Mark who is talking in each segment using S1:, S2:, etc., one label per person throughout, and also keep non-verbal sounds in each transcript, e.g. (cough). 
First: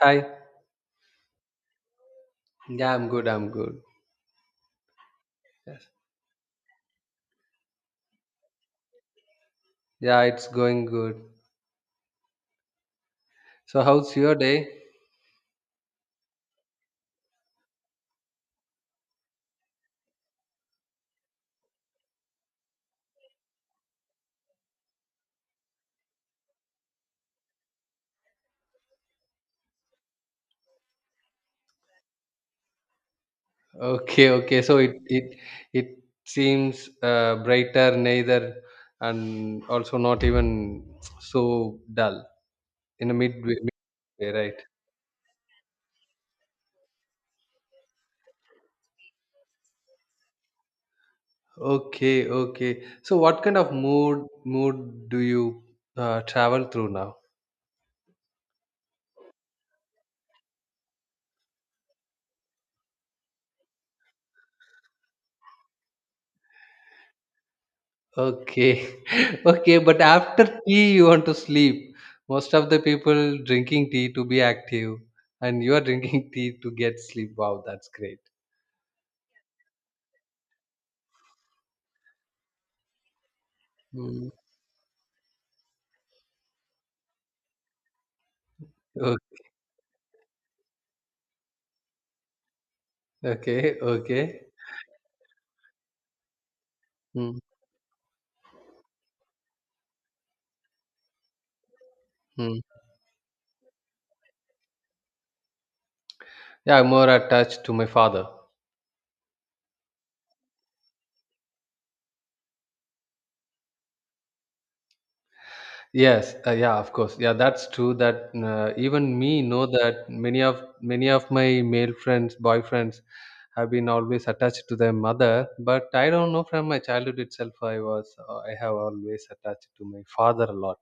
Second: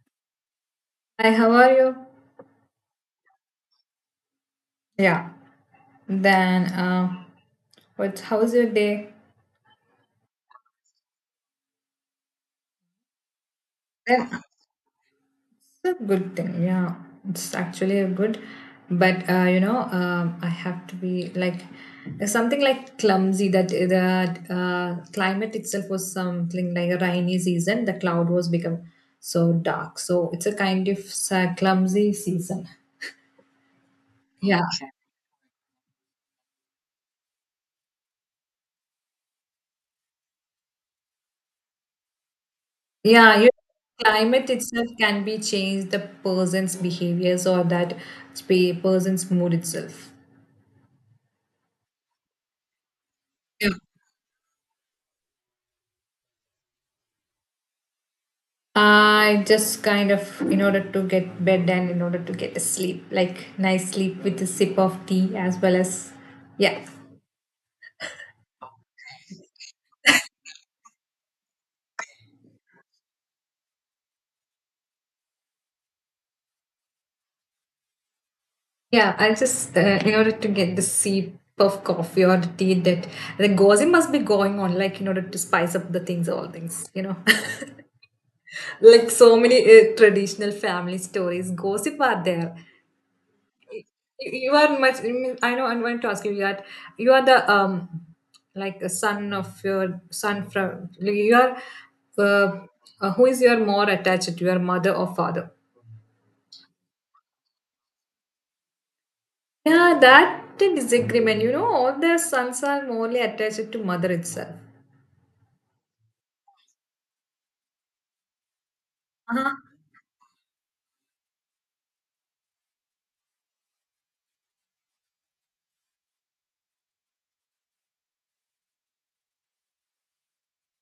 S1: Hi.
S2: Hi, how are you?
S1: Yeah, I'm good. I'm good.
S2: Yeah.
S1: Yes.
S2: Then, what? How's your day?
S1: Yeah, it's going good. So, how's your
S2: Then
S1: day?
S2: it's a good thing. Yeah, it's actually a good. But I have to be like there's something like clumsy that the climate itself was something like a rainy season. The cloud was become so dark. So it's a kind of clumsy season.
S1: Okay, okay.
S2: Yeah.
S1: So it seems brighter, neither, and also not even so dull in a
S2: Yeah, you
S1: midway, midway,
S2: climate
S1: right?
S2: itself can be changed, the person's behaviors or that person's mood itself.
S1: Okay, okay. So, what kind of mood do you travel through now?
S2: I just kind of, in order to get bed and in order to get a sleep, like nice sleep with a sip of tea as well as, yeah,
S1: Okay. (laughs) Okay, but after tea you want to sleep. Most of the people drinking tea to be active and you are drinking (laughs) tea to get sleep. Wow, that's great.
S2: yeah. I just in order to get the sip of coffee or the tea that the gossip must be
S1: Mm.
S2: going on, like in order to spice up the things, all things, you know, (laughs) like
S1: O-
S2: so many traditional family stories, gossip are there.
S1: Okay,
S2: You
S1: okay.
S2: you are much. I know. I'm going to ask you that. You are the
S1: Mm,
S2: like a son of your son from. Like, You are,
S1: mm.
S2: uh, who is your more attached to your mother or father?
S1: Yeah, I'm more attached to my father.
S2: Yeah, that disagreement. You know, all their sons are morely attached to mother itself.
S1: Yes, yeah, of course. Yeah, that's true. That even me know that many of my male friends, boyfriends, have been always attached to their mother. But I don't know. From my childhood itself, I have always attached to my father a lot.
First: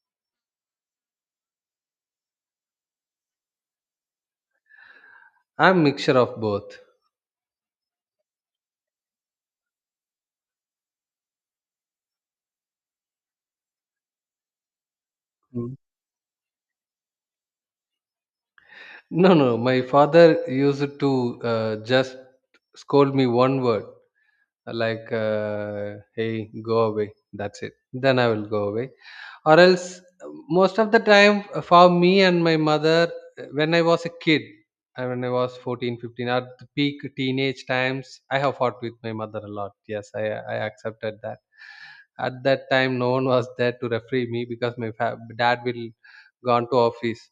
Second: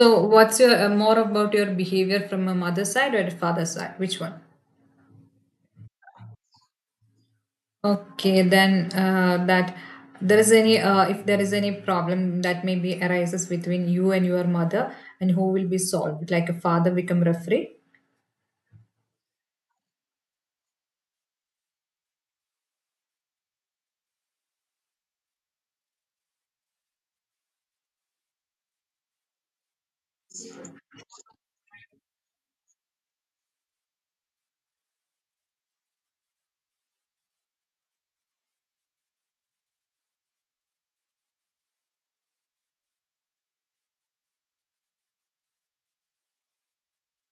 S2: So, what's your more about your behavior from a mother side or a father side? Which one?
S1: I'm mixture of both.
S2: Okay, then that there is any if there is any problem that maybe arises between you and your mother, and who will
S1: Mm.
S2: be solved? Like a father become referee.
S1: No, no. My father used to just scold me one word, like "Hey, go away." That's it. Then I will go away. Or else most of the time for me and my mother, when I was a kid, when I was 14, 15, at the peak teenage times I have fought with my mother a lot. Yes, I accepted that. At that time no one was there to referee me, because my dad will gone to office.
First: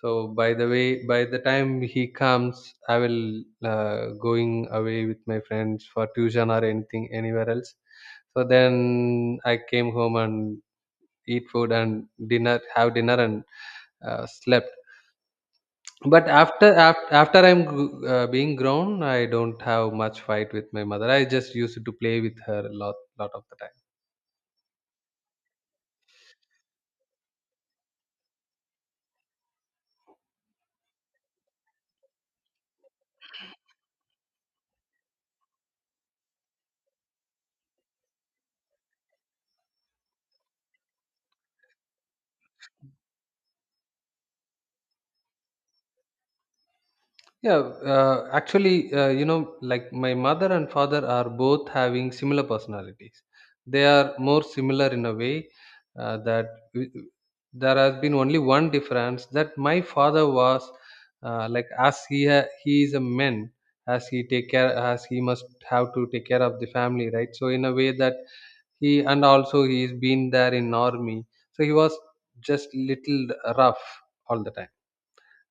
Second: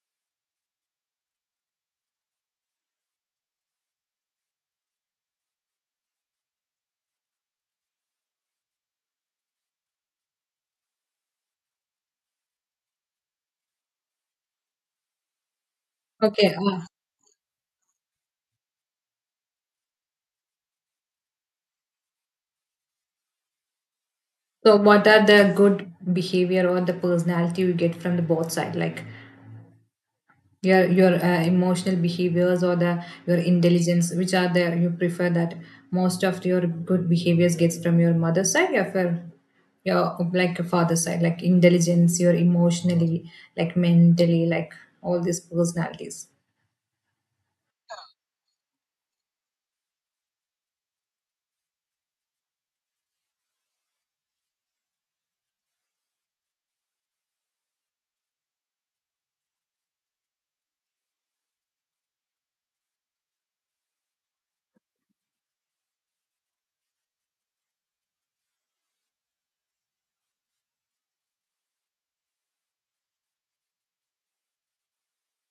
S1: So by the way, by the time he comes, I will going away with my friends for tuition or anything anywhere else. So then I came home and eat food and dinner have dinner and slept. But
S2: Okay,
S1: after after, after i'm gr- uh, being grown, I don't have much fight with my mother. I just used to play with her a lot, lot of the time.
S2: so what are the good behavior or the personality you get from the both side? Like your emotional behaviors or the your intelligence which are there you prefer that most of your good behaviors gets from your mother's side or from your like your father's side like intelligence your emotionally like mentally like all these personalities.
S1: Yeah, actually, you know, like my mother and father are both having similar personalities. They are more similar in a way, that w- there has been only one difference, that my father was, like as he is a man, as he take care, as he must have to take care of the family, right? So in a way that he, and also he's been there in army, so he was just little rough all the time.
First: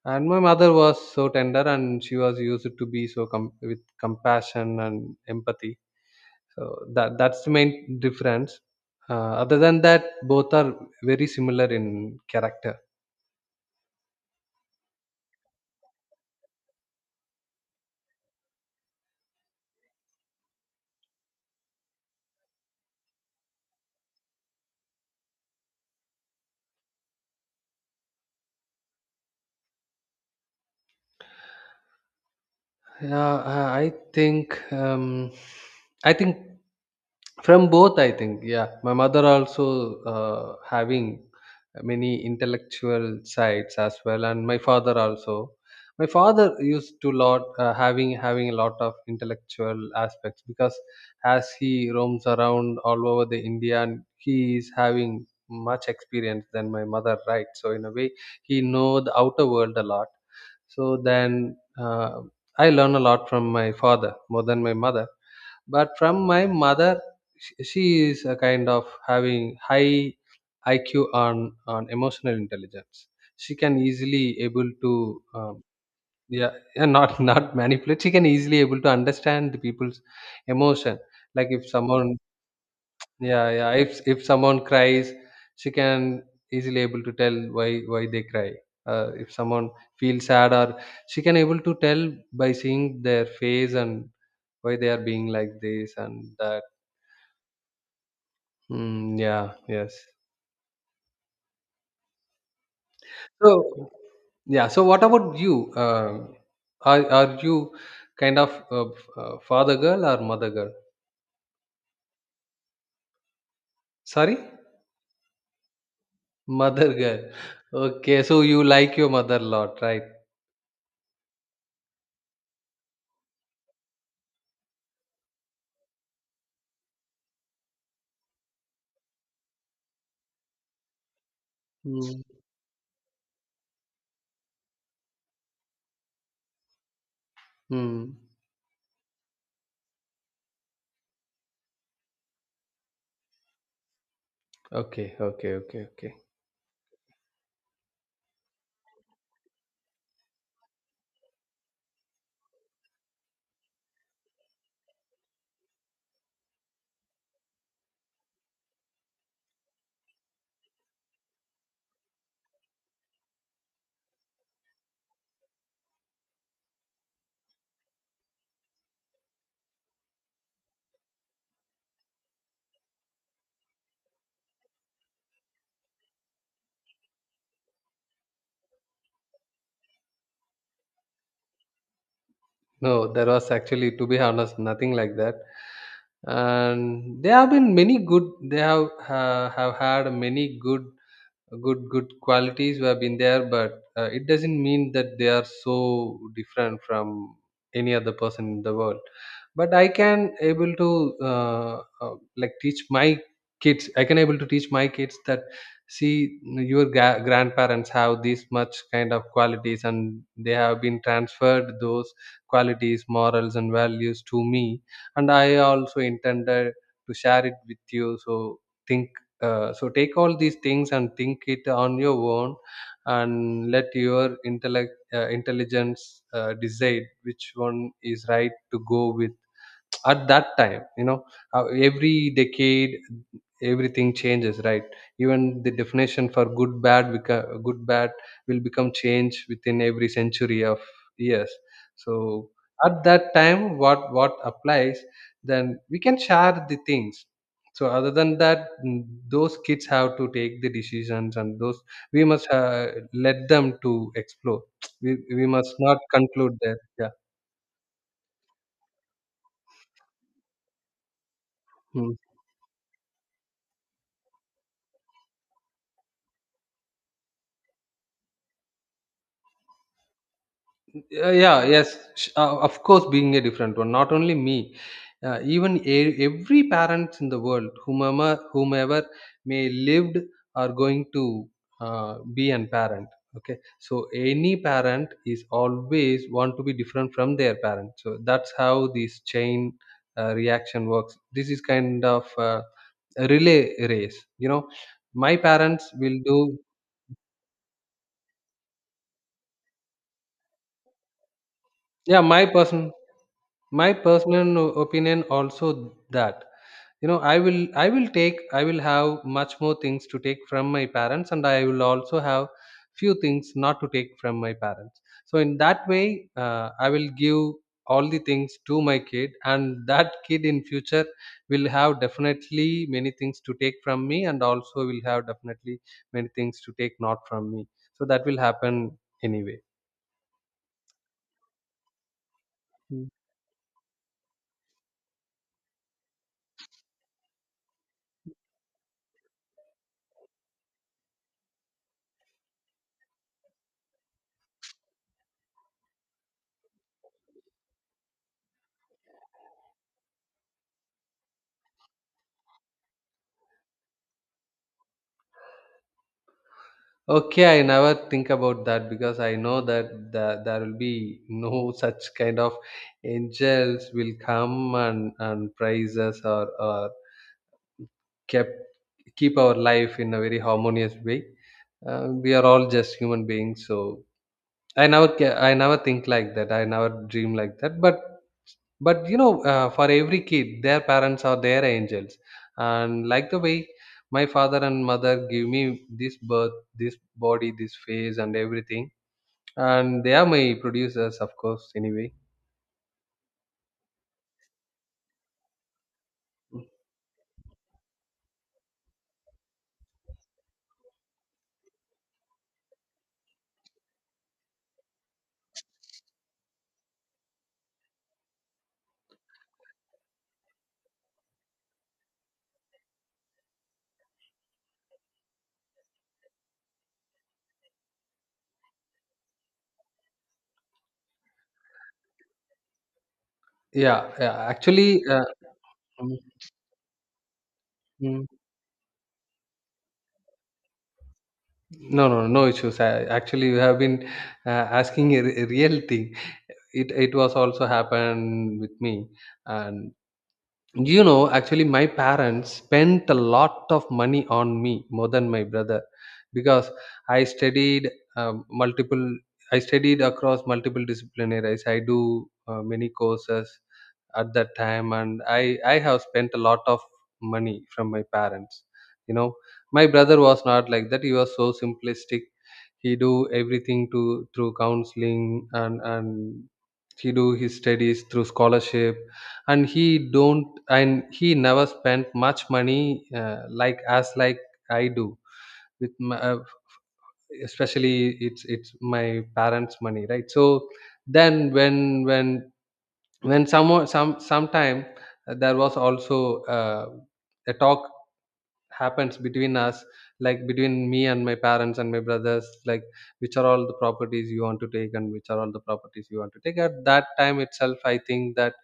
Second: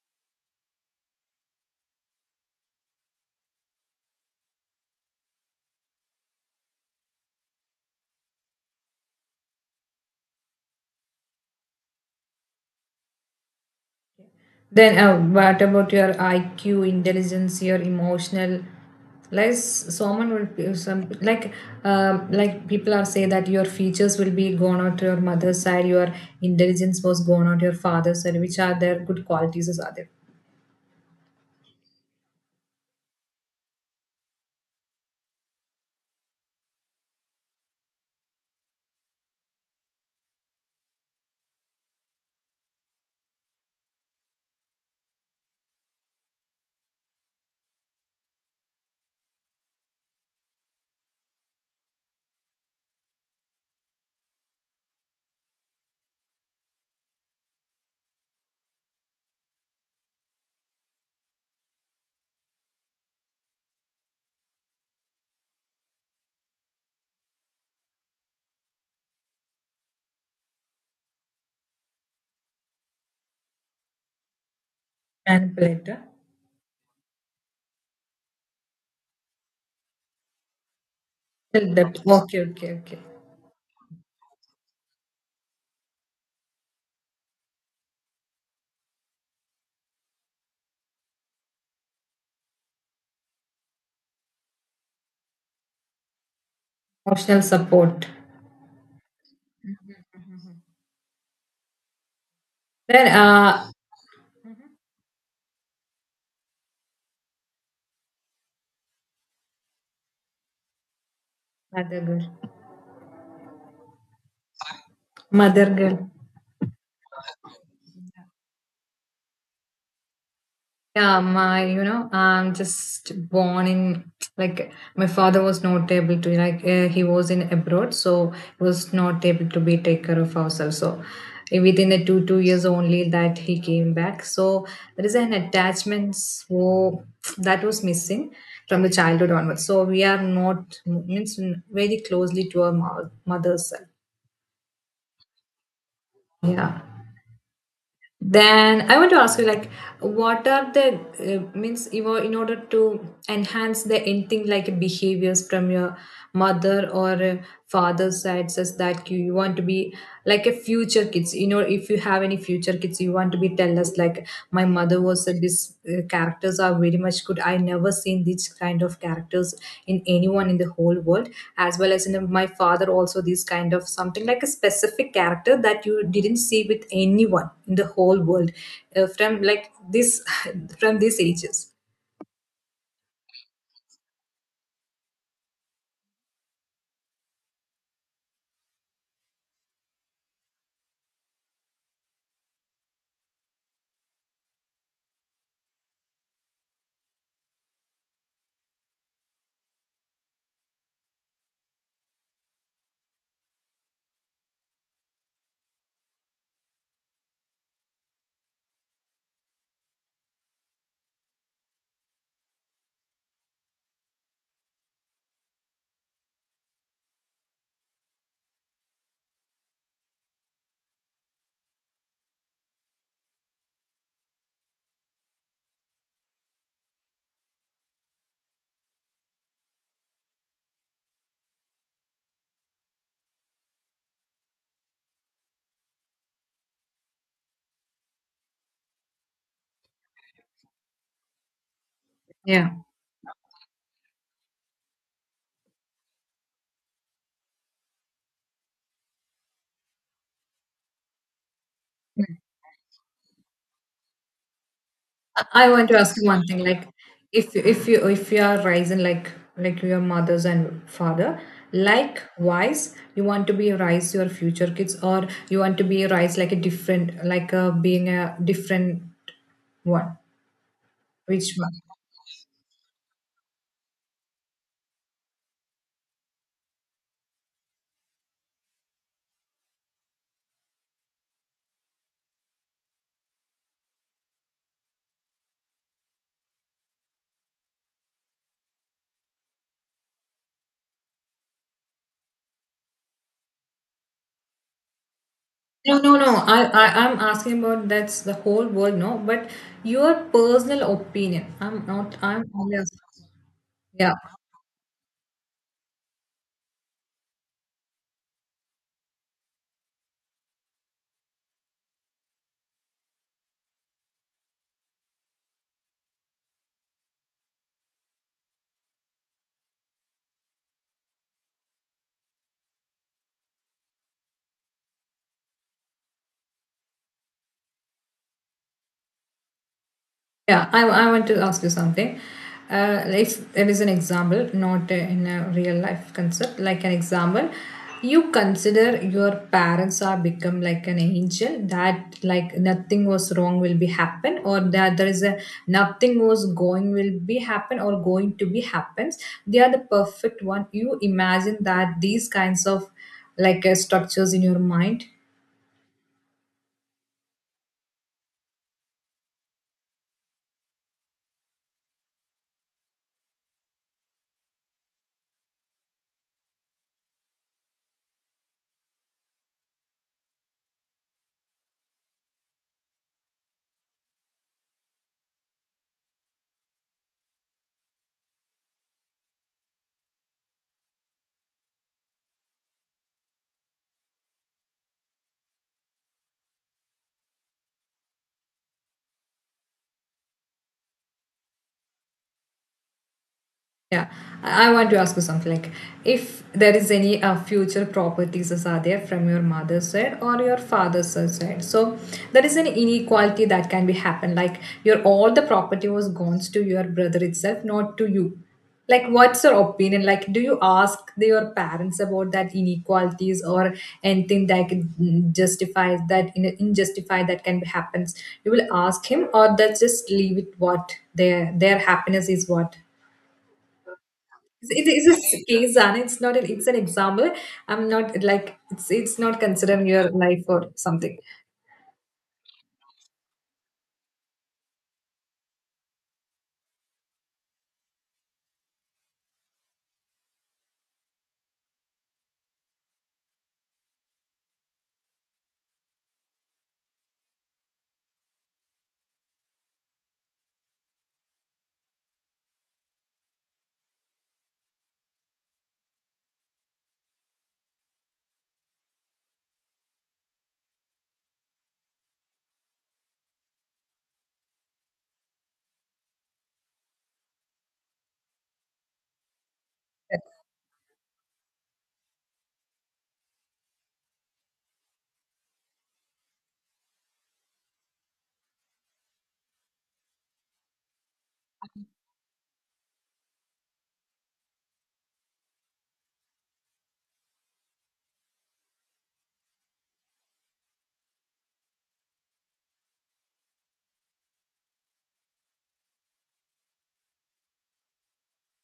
S1: And my mother was so tender, and she was used to be so with compassion and empathy. So that that's the main difference. Other than that, both are very similar in character.
S2: Then, what about your IQ, intelligence, your emotional? Like someone will be some like people are say that your features will be gone out to your mother's side, your intelligence was gone out to your father's side. Which are their good qualities? Are there
S1: Yeah, I think from both. I think, yeah, my mother also having many intellectual sides as well, and my father also. My father used to lot having a lot of intellectual aspects, because as he roams around all over the India, and he is having much experience than my mother, right? So in a way, he know the outer world a lot. So then I learn a lot from my father more than my mother. But from my mother, she is a kind of having high IQ on emotional intelligence. She can easily able to
S2: manipulator?
S1: yeah, yeah, not (laughs) not manipulate. She can easily able to understand the people's emotion. Like if
S2: Tell that.
S1: someone,
S2: Okay, okay, okay.
S1: yeah, yeah, if someone cries, she can easily able to tell why they cry. If someone feels sad, or she can able to tell by seeing their face and why they are being like this and that.
S2: Emotional support.
S1: Mm, yeah, yes.
S2: Then
S1: So yeah, so what about you? Um are you kind of, uh, father girl or mother girl?
S2: mother girl,
S1: Sorry,
S2: mother girl.
S1: mother girl. Okay, so you like your mother a lot, right?
S2: Yeah, my, you know, I'm just born in like my father was not able to like he was in abroad, so he was not able to be take care of ourselves. So within the two
S1: Mm.
S2: two years only that he came back. So there is an attachment so that was
S1: Mm.
S2: missing from the childhood onwards. So we are not means very closely to our mother's. Self.
S1: Okay, okay, okay, okay.
S2: Yeah. Then I want to ask you, like, what are the means in order to enhance the anything like behaviors from your mother or father's side, says that you want to be like a future kids. You know, if you have any future kids, you want to be tell us like my mother was that these characters are very much good. I never seen these kind of characters in anyone in the whole world as well as in my father also these kind of something like a specific character that you didn't see with anyone in the whole world from like this (laughs) from these ages.
S1: No, there was actually, to be honest, nothing like that. And there have been many good. They have had many good qualities have been there, but it doesn't mean that they are so different from any other person in the world. But I can able to like teach my kids, I can able to teach my kids that see your grandparents have this much kind of qualities, and they have been transferred those qualities, morals and values to me. And I also intended to share it with you. So think, so take all these things and think it on your own, and let your intellect intelligence decide which one is right to go with at that time. You know, every decade everything changes, right? Even the definition for good bad will become changed within every century of years. So
S2: Yeah,
S1: at that time, what applies, then we can share the things. So other than that, mm, those kids have to take the decisions. And those, we must let them to explore. (tsk) We
S2: I
S1: must
S2: want to
S1: not
S2: ask you one
S1: conclude
S2: thing.
S1: there.
S2: Like,
S1: Yeah.
S2: if you are rising like your mothers and father,
S1: Hmm.
S2: likewise, you want to be rise your future kids, or you want to be rise like a different like a being a different one. Which
S1: Yeah,
S2: one?
S1: yes, of course, being a different one. Not only me, even every parent in the world, whomever may lived are going to be an parent. Okay, so any parent is always want to be different from their parent. So that's how this chain reaction works. This is kind of a relay race. You know, my parents
S2: No, no,
S1: will
S2: no.
S1: do.
S2: I I'm asking about that's the whole world. No, but your personal opinion. I'm not.
S1: Yeah, my
S2: I'm only
S1: person,
S2: asking.
S1: my
S2: Yeah.
S1: personal opinion also that, you know, I will have much more things to take from my parents, and I will also have few things not to take from my parents. So in that way, I will give all the things to my kid, and that kid in future will have definitely many things to take from me, and also will have definitely many things to take not from me. So that will happen anyway.
S2: Yeah, I want to ask you something. If there is an example, not in a real life concept, like an example, you consider your parents are become like an angel that like nothing was wrong will be happen or that there is a nothing was going will be happen or going to be happens. They are the perfect one. You imagine that these kinds of like structures in your mind.
S1: Okay, I never think about that, because I know that there will be (laughs) no such kind of angels will come and praise us, or kept, keep our life in a very harmonious way. We are all just human beings, so I never think like that. I never dream like that. But you know, for every kid, their parents are their angels, and like the way my father and mother give me this birth, this body, this face, and everything, and they are my producers, of course, anyway.
S2: Yeah, I want to ask you something like if there is any future properties as are there from your mother's side or your father's side. So there is an inequality that can be happen like your all the property was gone to your brother itself, not to you. Like what's your opinion? Like do you ask the, your parents about that inequalities or anything that can justify that in injustify that can be happens? You will ask him or that's just leave it what their happiness is what?
S1: Yeah, yeah,
S2: It
S1: actually,
S2: is a case and
S1: mm,
S2: it's not an it's an example. I'm not
S1: mm,
S2: like it's not considering your life or something.
S1: no, no, no issues. I, actually you have been uh, asking a, a real thing. It was also happened with me. And you know, actually my parents spent a lot of money on me more than my brother, because I studied multiple I studied across multiple disciplinaries. I do many courses at that time, and I have spent a lot of money from my parents. You know, my brother was not like that. He was so simplistic. He do everything to through counseling. And he do his studies through scholarship. And he don't, and he never spent much money, like as like I do, with my, especially it's my parents money, right? So then when when, sometime, there was also, a talk happens between us, like between me and my parents and my brothers, like which are all the properties you want to take, and which are all the properties you want to take. At that time itself I think that,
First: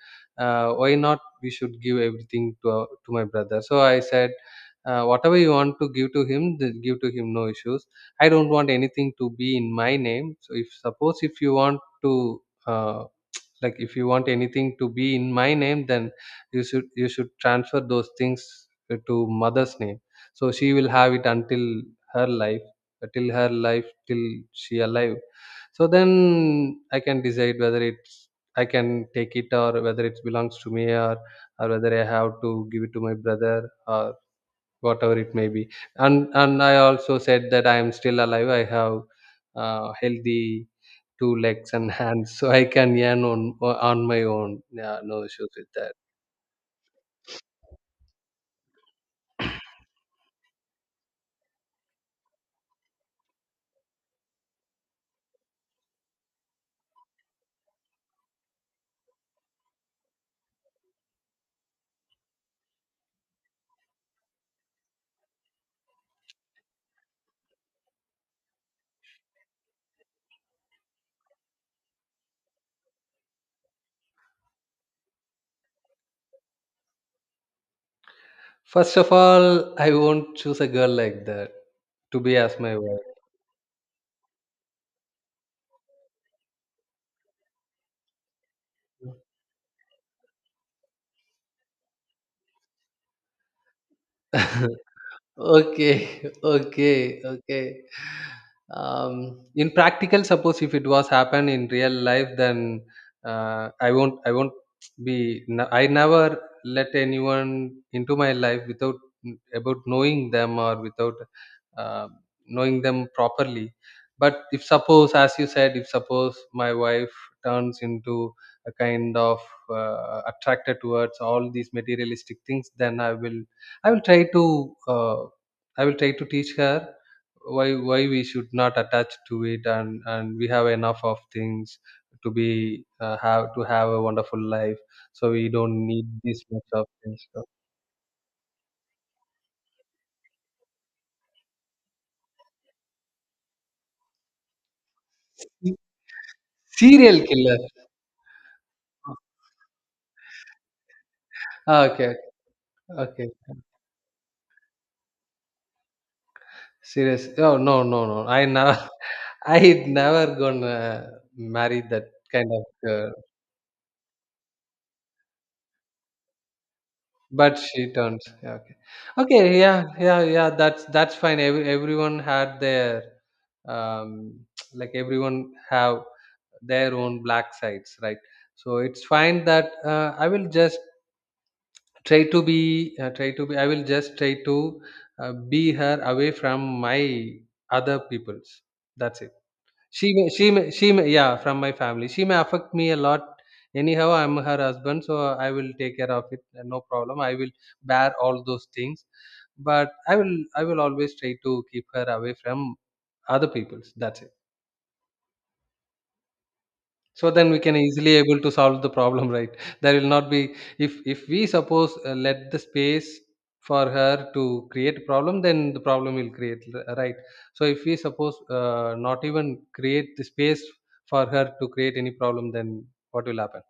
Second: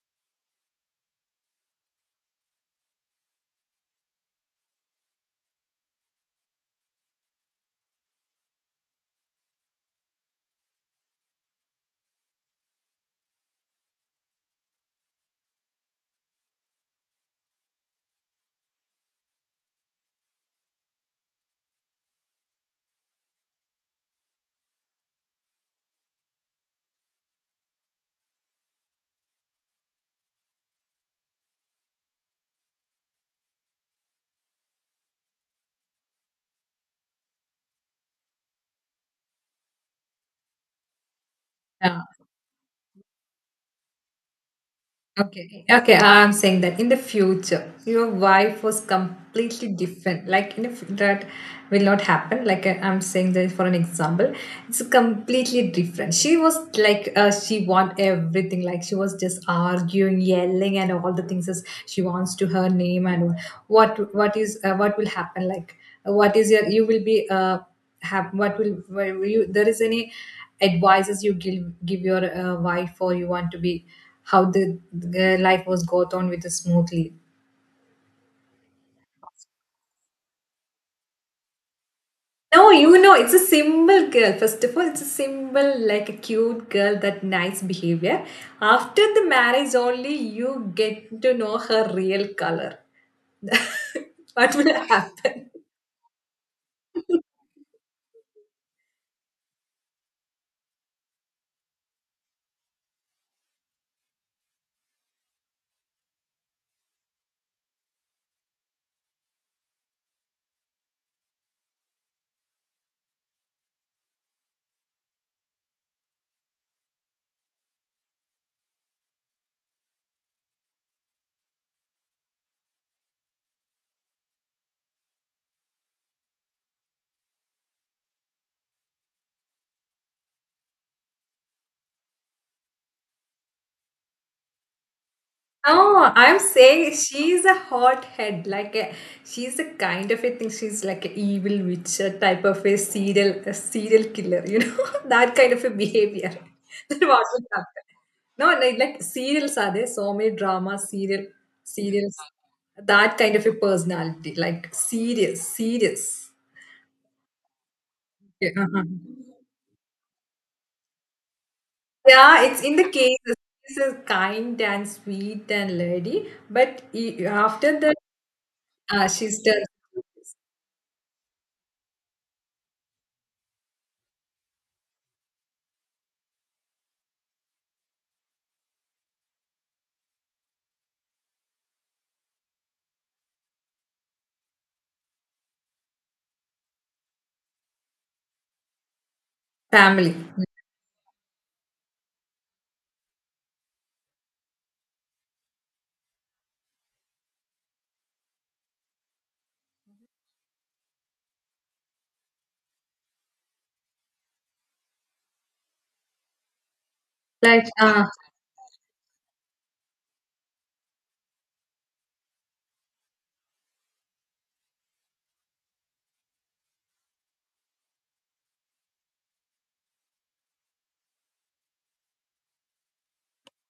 S1: why not we should give everything to to my brother. So I said, whatever you want to give to him, give to him, no issues. I don't want anything to be in my name. So if suppose if you want to, uh, like if you want anything to be in my name, then you should transfer those things, to mother's name. So she will have it until her life, till her life, till she alive. So then I can decide whether it's, I can take it, or whether it belongs to me, or whether I have to give it to my brother, or whatever it may be. And I also said that I am still alive. I have healthy two legs and (laughs)
S2: Yeah.
S1: hands, so I can yarn on my own. Yeah, no issues
S2: Okay,
S1: with that.
S2: okay, I'm saying that in the future, your wife was completely different. Like in the f that will not happen. Like I'm saying that for an example, it's completely different. She was like she want everything. Like she was just arguing, yelling, and all the things as she wants to her name and what is what will happen. Like what is your you will be have what will where will you there is any advices you give give your wife or you want to be how the life was got on with the smoothly.
S1: First of all, I won't choose a girl like that to be as
S2: No,
S1: my
S2: you
S1: wife.
S2: know it's a simple girl. First of all it's a simple like a cute girl that nice behavior. After the marriage only you get to know her real color. (laughs) What will
S1: (laughs)
S2: happen?
S1: Okay, (laughs) okay, okay. In practical, suppose if it was happen in real life, then I won't be. I never let anyone into my life without, mm, about knowing them, or without uh, knowing them properly. But if suppose, as you said, if suppose my wife turns into a kind of attracted towards all these materialistic things, then I will try to. I will try to teach her why we should not attach to it, and we have enough of things to be have to have a wonderful life, so we don't
S2: No,
S1: need
S2: I'm
S1: this much of
S2: saying
S1: things, so...
S2: she's a hot head. Like a, she's a kind of a thing. She's like an evil witch a type of a serial killer. You know (laughs) that kind of a behavior. (laughs) That was
S1: Serial
S2: what will
S1: killer?
S2: happen. No, like serials are there. So many drama serial
S1: Ah,
S2: serials.
S1: okay.
S2: That
S1: Okay.
S2: kind of a personality, like serious, serious.
S1: Serious? Oh, no, no, no, I
S2: Okay,
S1: never
S2: uh-huh.
S1: (laughs) I never gonna marry that
S2: Yeah,
S1: kind
S2: it's
S1: of
S2: in the
S1: girl.
S2: case. She's a kind and sweet and lady, but
S1: But
S2: after
S1: she
S2: that,
S1: turns. Yeah, okay.
S2: she's
S1: Okay.
S2: done.
S1: Yeah. Yeah. Yeah. That's fine. Everyone had their, um, (tsk) like everyone have their own black sides, right? So it's fine that, I will just try to be try to be. I will just try to, be her away from my other peoples. That's it.
S2: Family.
S1: She may, yeah, from my family. She may affect me a lot. Anyhow, I'm her husband, so I will take care of it. No problem. I will bear all those things. But I will always try to keep her away from other people's. That's it. So then we
S2: Like,
S1: can easily able to solve the problem, (laughs) right? There will not be, if we suppose, let the space for her to create a problem, then the problem will create, right? So if we suppose, not even create the space for her to create any problem, then what will happen?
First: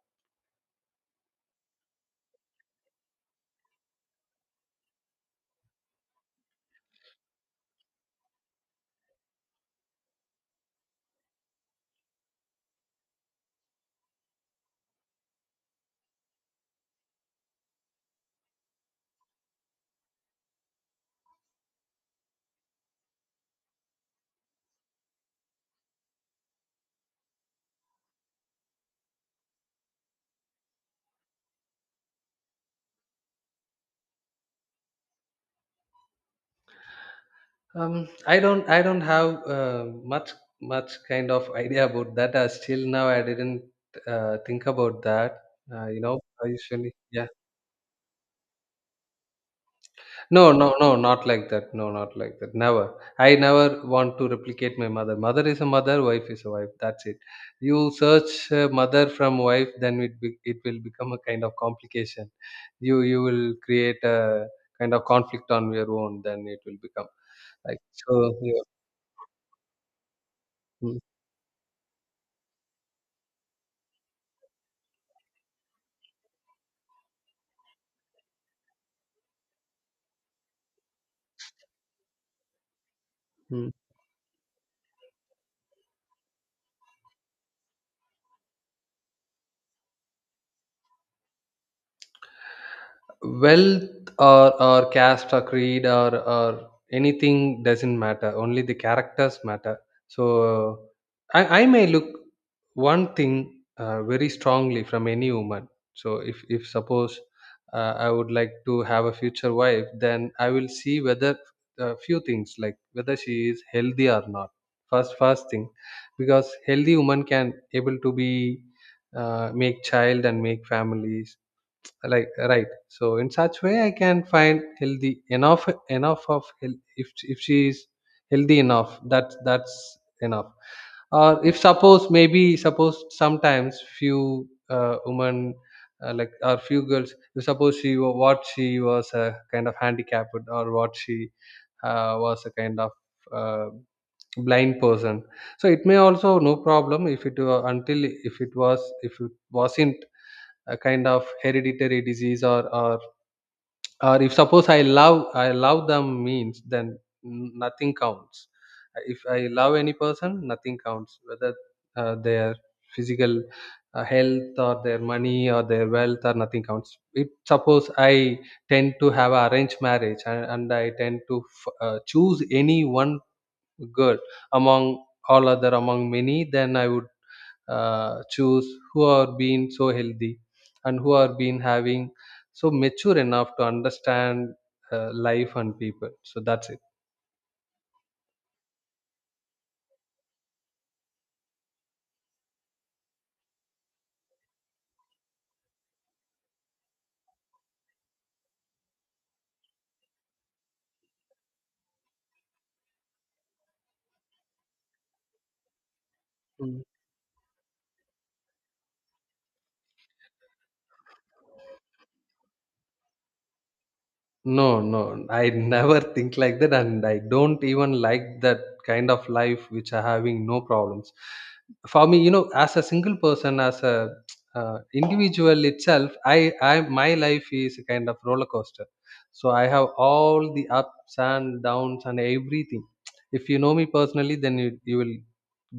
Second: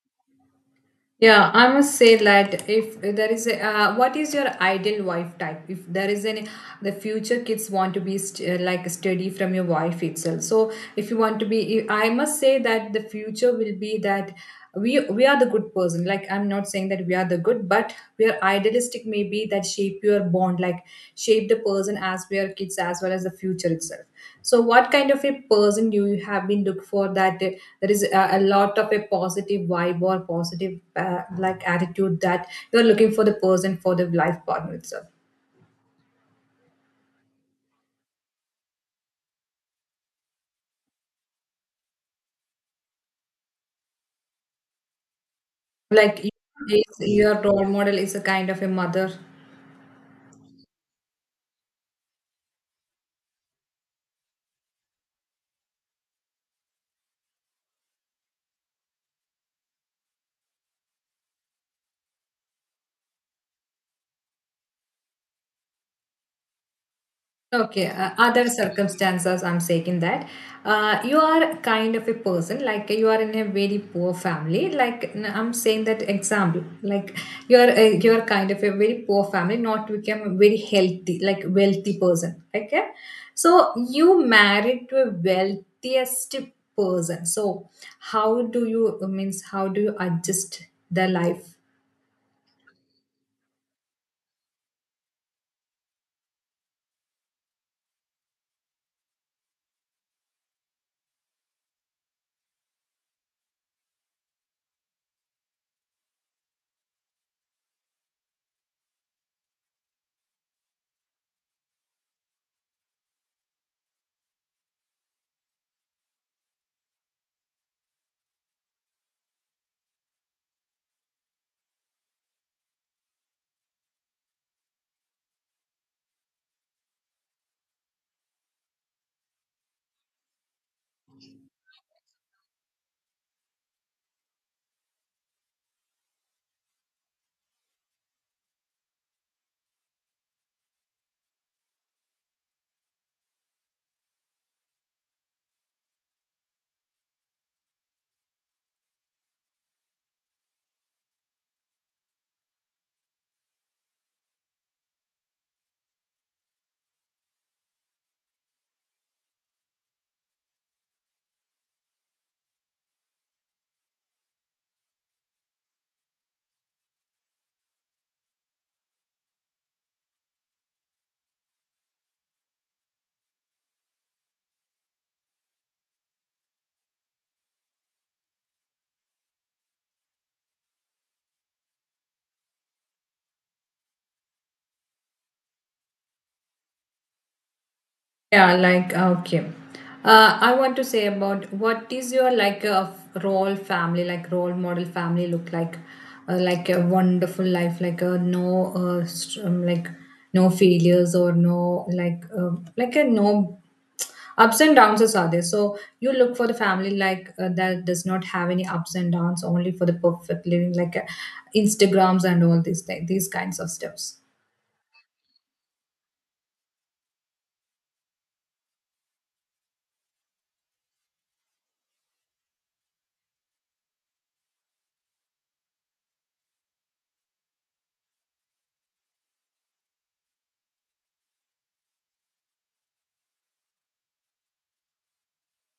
S2: yeah, I must say that if there is a, what is your ideal wife type? If there is any, the future kids want to be like steady from your wife itself. So if you want to be, I must say that the future will be that we are the good person. Like I'm not saying that we are the good, but where idealistic may be that shape your bond like shape the person as we are kids as well as the future itself. So what kind of a person you have been looked for that there is a lot of a positive vibe or positive like attitude that you are looking for the person for the life partner itself.
S1: I don't have, much much kind of idea about that. Still now I didn't, think about that. You know,
S2: Like you,
S1: I usually,
S2: is-
S1: yeah.
S2: your role model is a kind of a mother.
S1: No, no, no, not like that. No, not like that. Never. I never want to replicate my mother. Mother is a mother, wife is a wife. That's it. You search, mother from wife, then it be, it will become a kind of complication. You will create a kind of conflict on your own. Then it will become, like,
S2: Okay,
S1: so.
S2: other
S1: Yeah.
S2: circumstances, I'm saying that
S1: Mm-hmm.
S2: you are kind of a person, like you are in a very poor family. Like I'm saying that example, like you are kind of a very poor family, not become a very healthy, like wealthy person. Okay, so you married to a wealthiest person. So how do you means how do you adjust the life?
S1: Wealth or caste or creed or anything doesn't matter, only the characters matter. So, uh, I may look one thing, very strongly from any woman. So if suppose, I would like to have a future wife, then I will see whether a few things, like whether she is healthy or not. First thing, because healthy woman can able to be, make child and make families, like, right? So in such way I can find healthy enough, if she is healthy enough, that that's enough. Or if suppose, maybe suppose sometimes, few women, like, or few girls. If suppose she what she was a kind of handicapped, or what she, was a kind of, uh, blind person. So it may also no problem, if it were, until if it was, if it wasn't a kind of hereditary disease. Or or if suppose I love them, means, then nothing counts. If I love any person, nothing counts, whether, their physical, health, or their money or their wealth, or nothing counts. If suppose I tend to have a arranged marriage, and I tend to choose any one girl, among all other, among many, then I would, choose who are being so healthy, and who are being having so mature enough to understand, life and people. So that's
S2: Yeah, like okay. I want to say about what is your like a role family, like role model family look like a wonderful life, like a no, like no failures or no like like a no ups and downs is are there. So you look for the
S1: it.
S2: family like that does not have any ups and downs, only for the perfect living, like Instagrams and all these like these kinds of stuff.
S1: No, no, I never think like that, and I don't even like that kind of life which are having no problems. For me, you know, as a single person, as a, individual itself, my life is a kind of roller coaster. So I have all the ups and downs and everything. If you know me personally, then you will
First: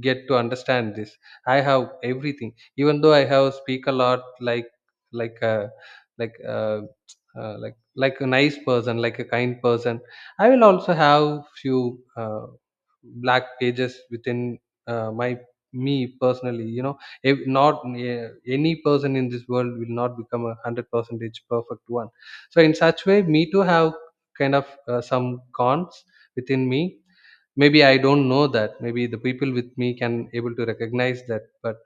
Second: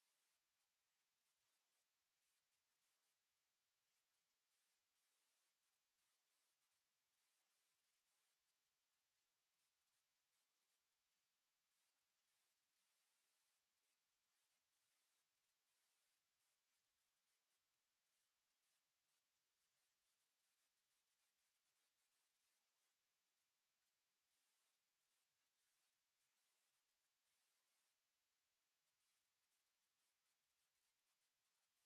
S1: get to understand this. I have everything, even though I have speak a lot, like a, like. A, like a nice person, like a kind person, I will also have few black pages within, my me personally, you know. If not, any person in this world will not become a hundred percentage perfect one. So in such way, me too have kind of, some cons within me. Maybe I don't know that, maybe the people with me can able to recognize that,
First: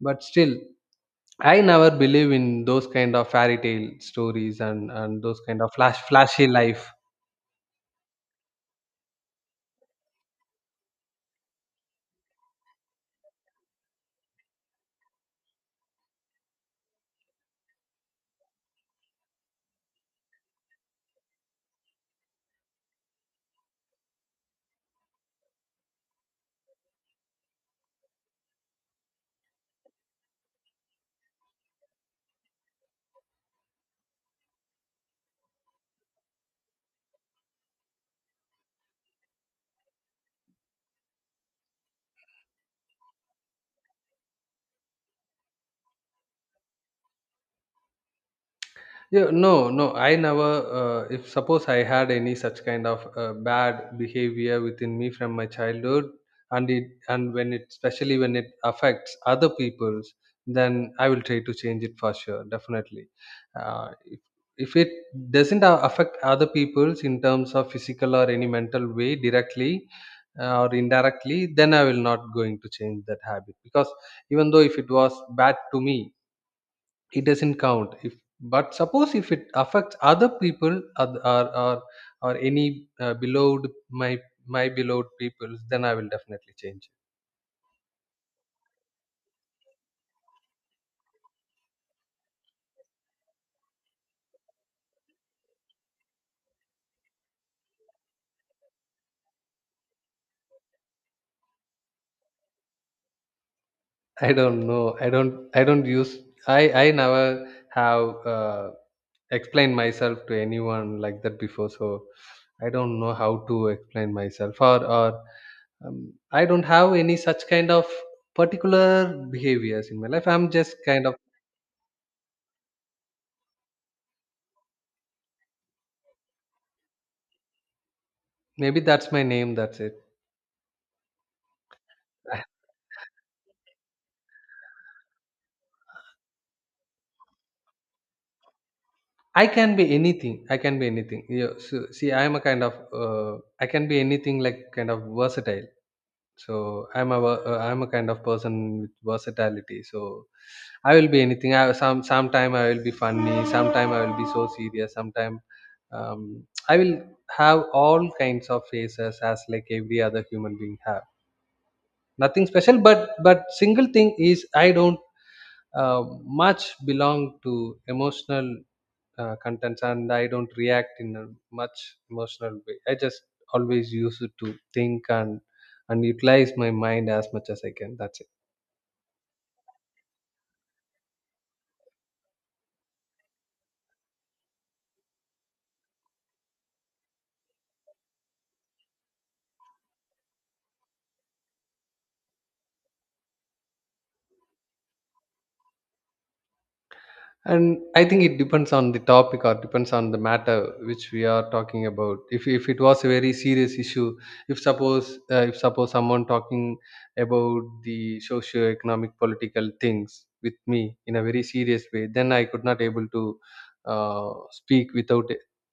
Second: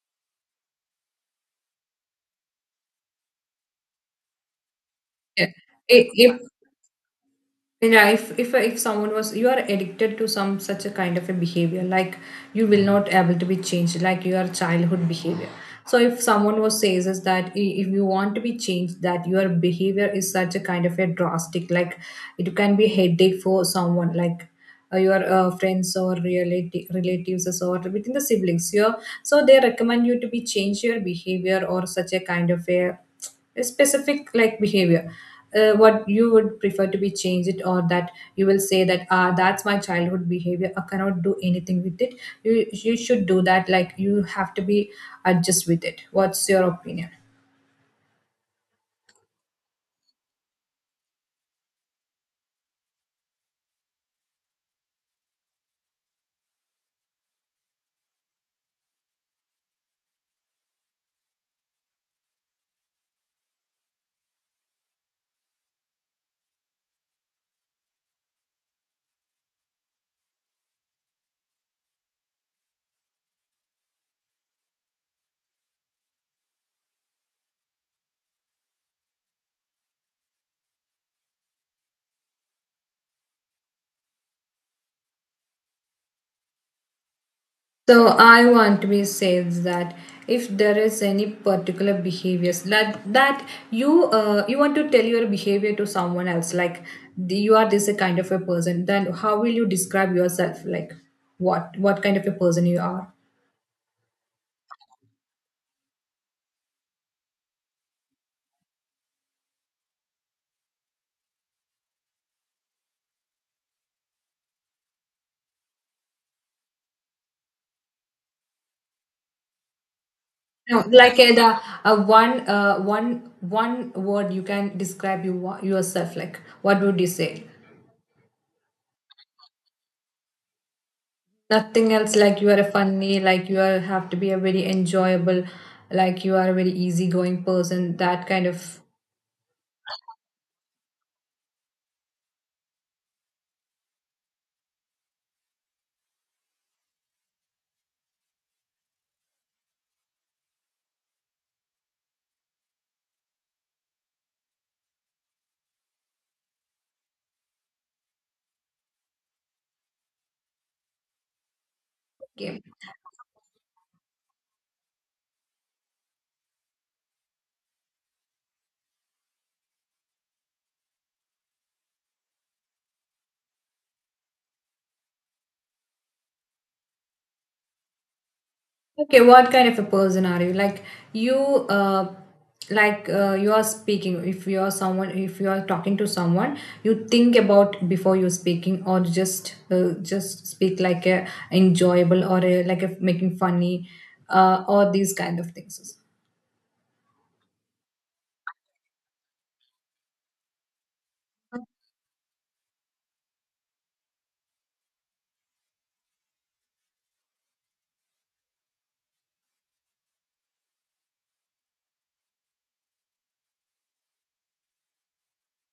S1: but still I never believe in those kind of fairy tale stories, and those
S2: Yeah.
S1: kind of
S2: If
S1: flashy life.
S2: yeah, if someone was you are addicted to some such a kind of a behavior, like you will not able to be changed, like your childhood behavior. So if someone was says is that if you want to be changed, that your behavior is such a kind of a drastic, like it can be headache for someone, like your friends or relative relatives or within the siblings. Your so they recommend you to be change your behavior or such a kind of a specific like behavior what you would prefer to be changed it, or that you will say that ah that's my childhood behavior. I cannot do anything with it. You should do that like you have to be adjust with it. What's your opinion?
S1: Yeah, no, no. I never. If suppose I had any such kind of, bad behavior within me from my childhood, and it, and when it, especially when it affects other people's, then I will try to change it, for sure, definitely. Uh, if if it doesn't affect other people's, in terms of physical or any mental way, directly, or indirectly, then I will not going to change that habit, because even though if it was bad to me, it doesn't count. If but suppose if it affects other people, or any, beloved, my beloved people, then I will definitely change.
S2: So I want to be says that if there is any particular behaviors that that you you want to tell your behavior to someone else, like you are this kind of a person, then how will you describe yourself? Like what kind of a person you are?
S1: I don't know, I don't use, I never have, uh, explained myself to anyone like that before. So I don't know how to explain myself, or, um, I don't have any such kind of particular behaviors in my life. I'm just
S2: No,
S1: kind of,
S2: like the one one one word you can describe yourself. Like what would you say?
S1: maybe that's my name, that's it.
S2: Nothing else, like you are a funny, like you are have to be a very enjoyable, like you are a very easygoing person, that kind of
S1: I can be anything. I can be anything. Yeah, so, see, I am a kind of, I can be anything, like, kind of versatile. So I'm a I'm a kind of person with versatility. So I will be anything. I, sometime I will be funny. Sometime I will be so serious. Sometime, um, I will have all kinds of faces, as like every other human being have. Nothing
S2: game.
S1: special, but single thing is, I don't, much belong to emotional, contents, and I don't react in a much emotional way. I just always use it to think and utilize my mind as much as I can, that's it.
S2: Okay, what kind of a person are you? Like you like you are speaking, if you are someone, if you are talking to someone, you think about before you speaking, or just speak like a enjoyable or a, like a making funny, or these kind of things.
S1: And I think it depends on the topic, or depends on the matter which we are talking about. If it was a very serious issue, if suppose someone talking about the socio economic political things with me in a very serious way, then I could not able to, uh, speak without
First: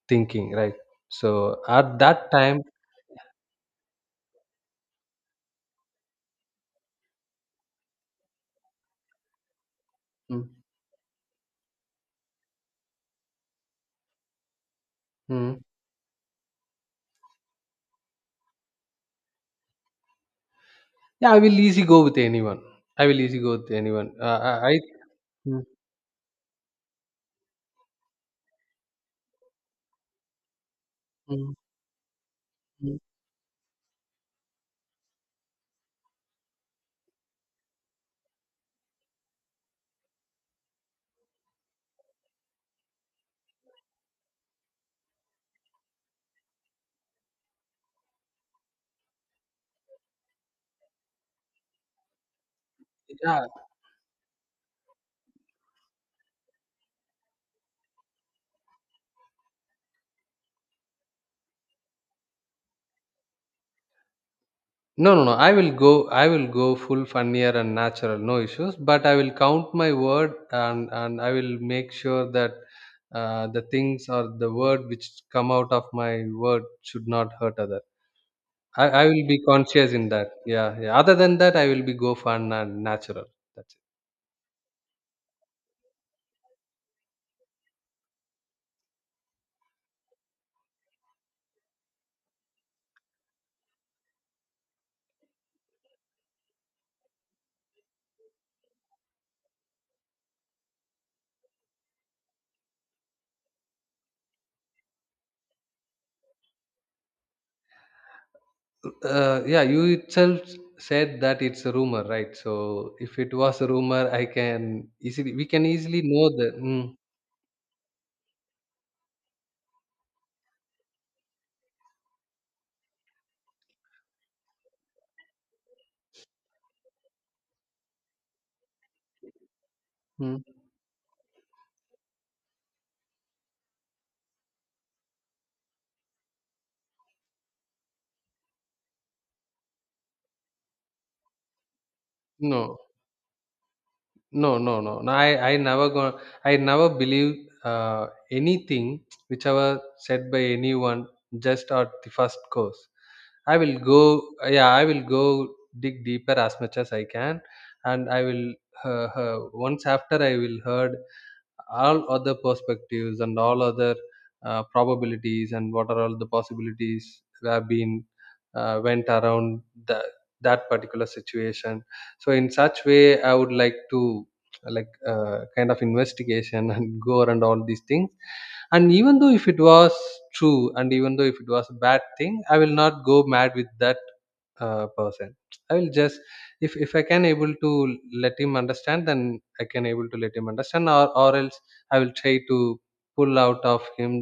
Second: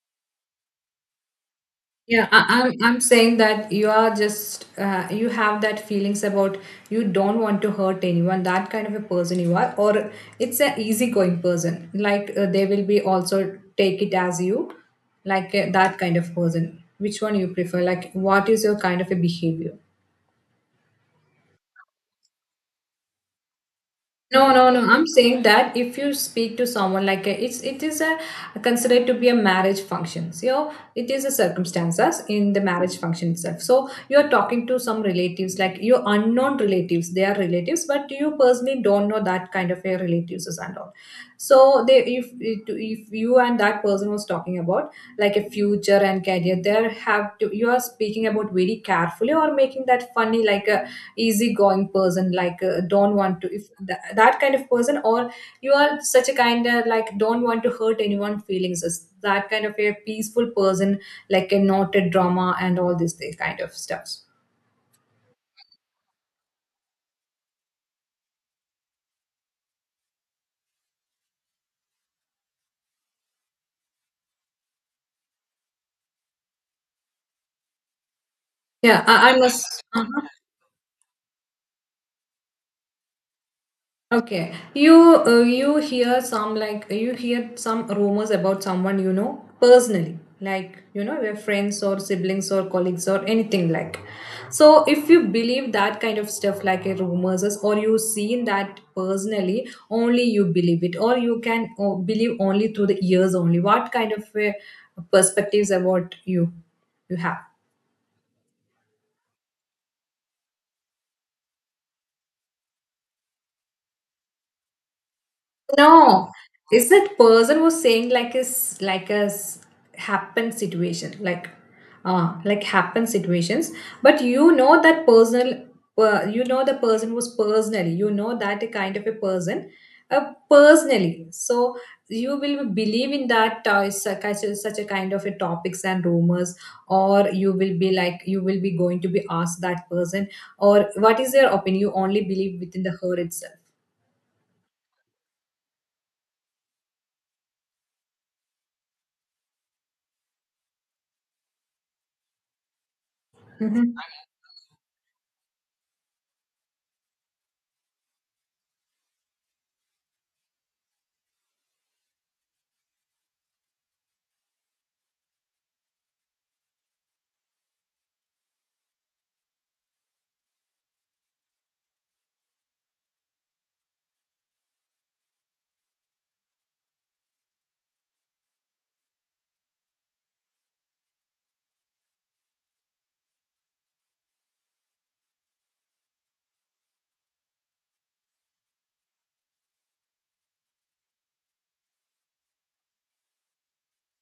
S1: thinking, right? So at
S2: Yeah,
S1: that
S2: I,
S1: time,
S2: I'm I'm saying that you are just you have that feelings about you don't want to hurt anyone. That kind of a person you are, or
S1: mm,
S2: it's an easygoing person. Like they will be also take it as you, like
S1: mm,
S2: that kind of person. Which one you prefer? Like what is your kind of a behavior?
S1: yeah, I will easy go with anyone. I will easy go with anyone,
S2: No, no,
S1: I.
S2: no. I'm saying
S1: Mm,
S2: that if you speak to someone like a, it is a considered to be a marriage function. So you know, it is a
S1: mm,
S2: circumstances in the marriage
S1: mm.
S2: function itself. So you are talking to some relatives, like your unknown relatives. They are relatives, but you personally don't know that kind of a relatives and all. So they, if you and that person was talking about like a future and career, there have to you are speaking about very carefully, or making that funny like a easygoing person, like don't want
S1: Yeah.
S2: to, if that, that kind of person, or you are such a kind of, like, don't want to hurt anyone feelings, is that kind of a peaceful person, like a noted drama and all this these kind of stuffs.
S1: No, no, no. I will go. I will go full funnier and natural, no issues. But I will count my word, and I will make sure that, the things or the word which come out of my word should not hurt other.
S2: Yeah,
S1: I will
S2: I
S1: be
S2: must
S1: conscious in that. Yeah, yeah. Other than that, I will be go fun and natural. That's
S2: Okay, you you hear some, like you hear some rumors about someone you know personally, like you know your friends or siblings or colleagues or anything like. So if you believe that kind of stuff like a rumors is-, or you seen that personally, only you believe it, or you can believe only through the ears only. What kind of perspectives about you have?
S1: it. Yeah, you itself said that it's a rumor, right? So if it was a rumor, I can easily, we can easily
S2: No,
S1: know that.
S2: is
S1: Mm,
S2: that person was saying like is like a s- happen situation, like happen situations, but you know that personal you know the person was personally, you know that kind of a person
S1: mm,
S2: personally. So you will believe in that such a, such a kind of a topics and rumors, or you will be, like you will be going to be asked that person, or what is their opinion? You only believe
S1: no.
S2: within the her itself.
S1: No, no, no. No, I never go. I never believe, anything which ever said by anyone, just at the first course. I will go. Yeah, I will go dig deeper as much as I can, and I will. Once after I will heard all other perspectives and all other, probabilities, and what are all the possibilities that have been, went around the, that particular situation. So in such way I would like to, kind of investigation (laughs) and go around all these things. And even though if it was true, and even though if it was a bad thing, I will not go mad with that, person. I will just, if I can able to let him understand, then I can able to let him understand. Or else I will try to pull out of him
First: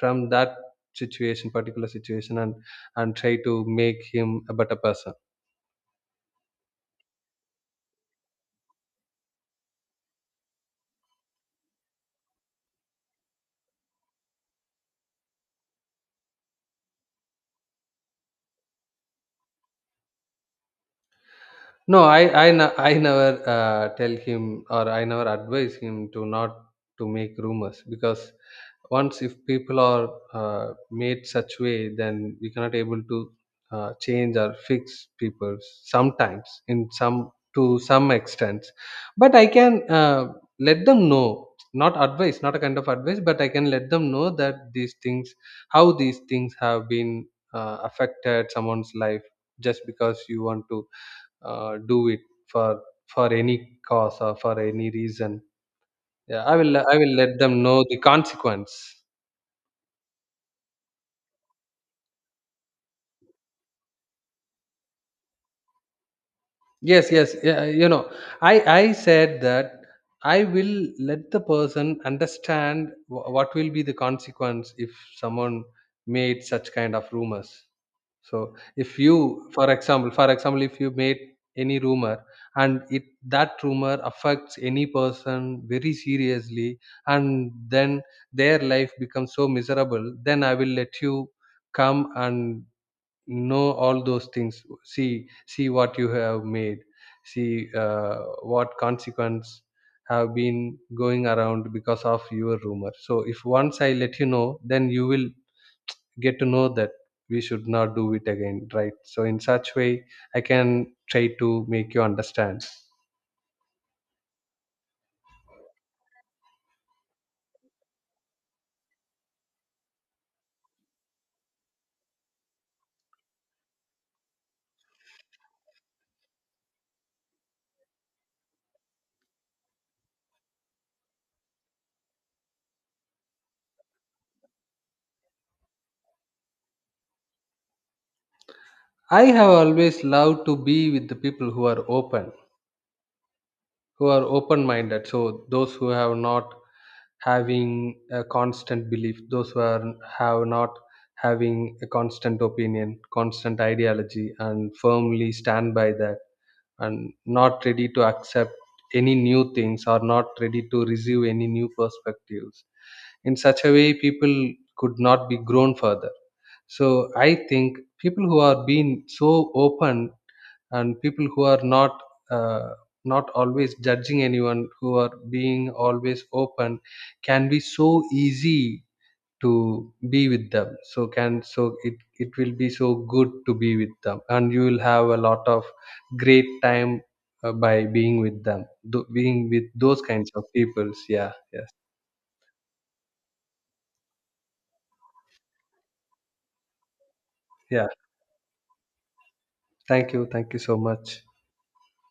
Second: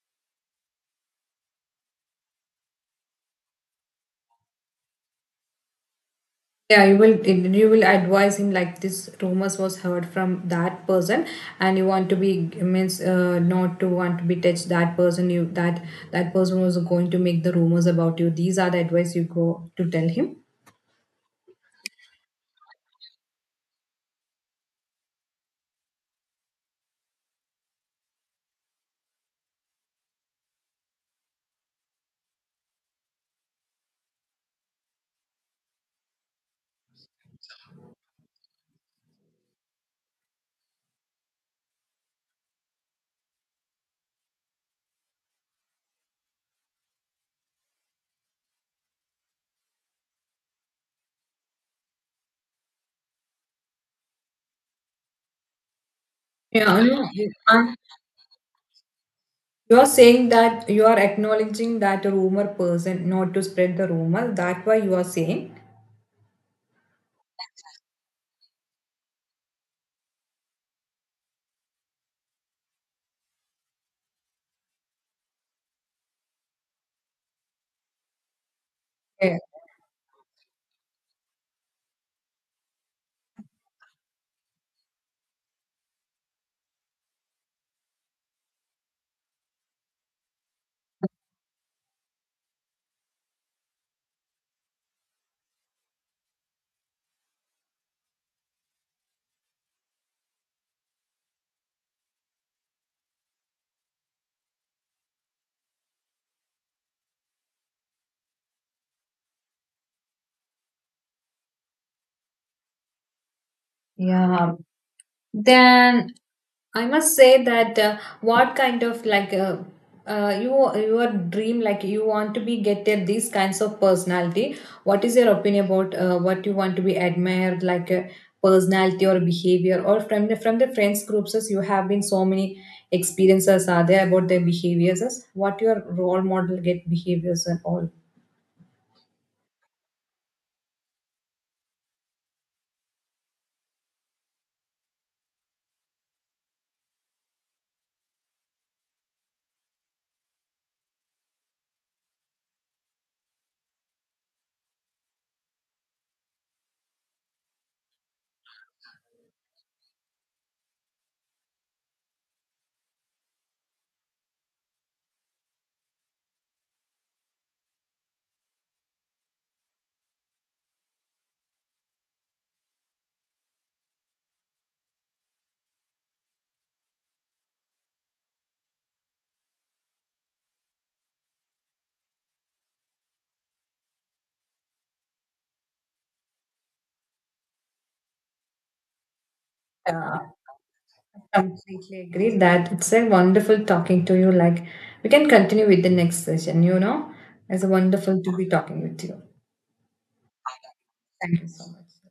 S1: from that situation, particular situation, and try to make him a better person.
S2: Yeah, you will advise him like this rumors was heard from that person, and you want to be means not to want to be touched that person. You that that person was going to make the rumors about you. These are the advice you go to tell him.
S1: No, I I never, tell him, or I never advise him to not to make rumors, because once if people are, made such way, then we cannot able to, change or fix people sometimes, in some, to some extent. But I can, let them know, not advice, not a kind of advice, but I can let them know that these things, how these things have been, affected someone's life, just because you want to, do it for for any cause or for any reason. Yeah,
S2: Yeah,
S1: I
S2: no,
S1: will
S2: you
S1: let them
S2: are
S1: know the consequence.
S2: you are saying that you are acknowledging that rumor person not to spread the rumor. That why you are saying.
S1: Yes, yes, yeah, you know, I said that I will let the person understand, what will be the consequence if someone made such kind of rumors. So if
S2: Yeah.
S1: you, for example, for example, if you made any rumor, and it, that rumor affects any person very seriously, and then their life becomes so miserable, then I will let you come and know all those things. See, see what you have made. See, what consequence have been going around because of your rumor. So if once I let you know, then you will get to know that we should not do it again, right? So in such way I can try to make you understand.
S2: Yeah. Then I must say that what kind of like you your dream, like you want to be getted these kinds of personality. What is your opinion about what you want to be admired, like personality or behavior, or from the friends groups, as you have been so many experiences are there about their behaviors, as what your role model get behaviors and all.
S1: I have always loved to be with the people who are open, who are open minded. So those who have not having a constant belief, those who are have not having a constant opinion, constant ideology, and firmly stand by that, and not ready to accept any new things, or not ready to receive any new perspectives, in such a way people could not be grown further. So I think people who are being so open, and people who are not, uh, not always judging anyone, who are being always open, can be so easy to be with them. So can, so it will be so good to be with them, and you will have a lot of great time, by being with them, being with those
S2: Yeah,
S1: kinds of peoples, yeah.
S2: I
S1: Yes,
S2: completely agree that it's a wonderful talking to you. Like we can continue with the next session, you know. It's
S1: yeah,
S2: wonderful to be talking with you.
S1: thank you, thank you so much.
S2: Thank you so much.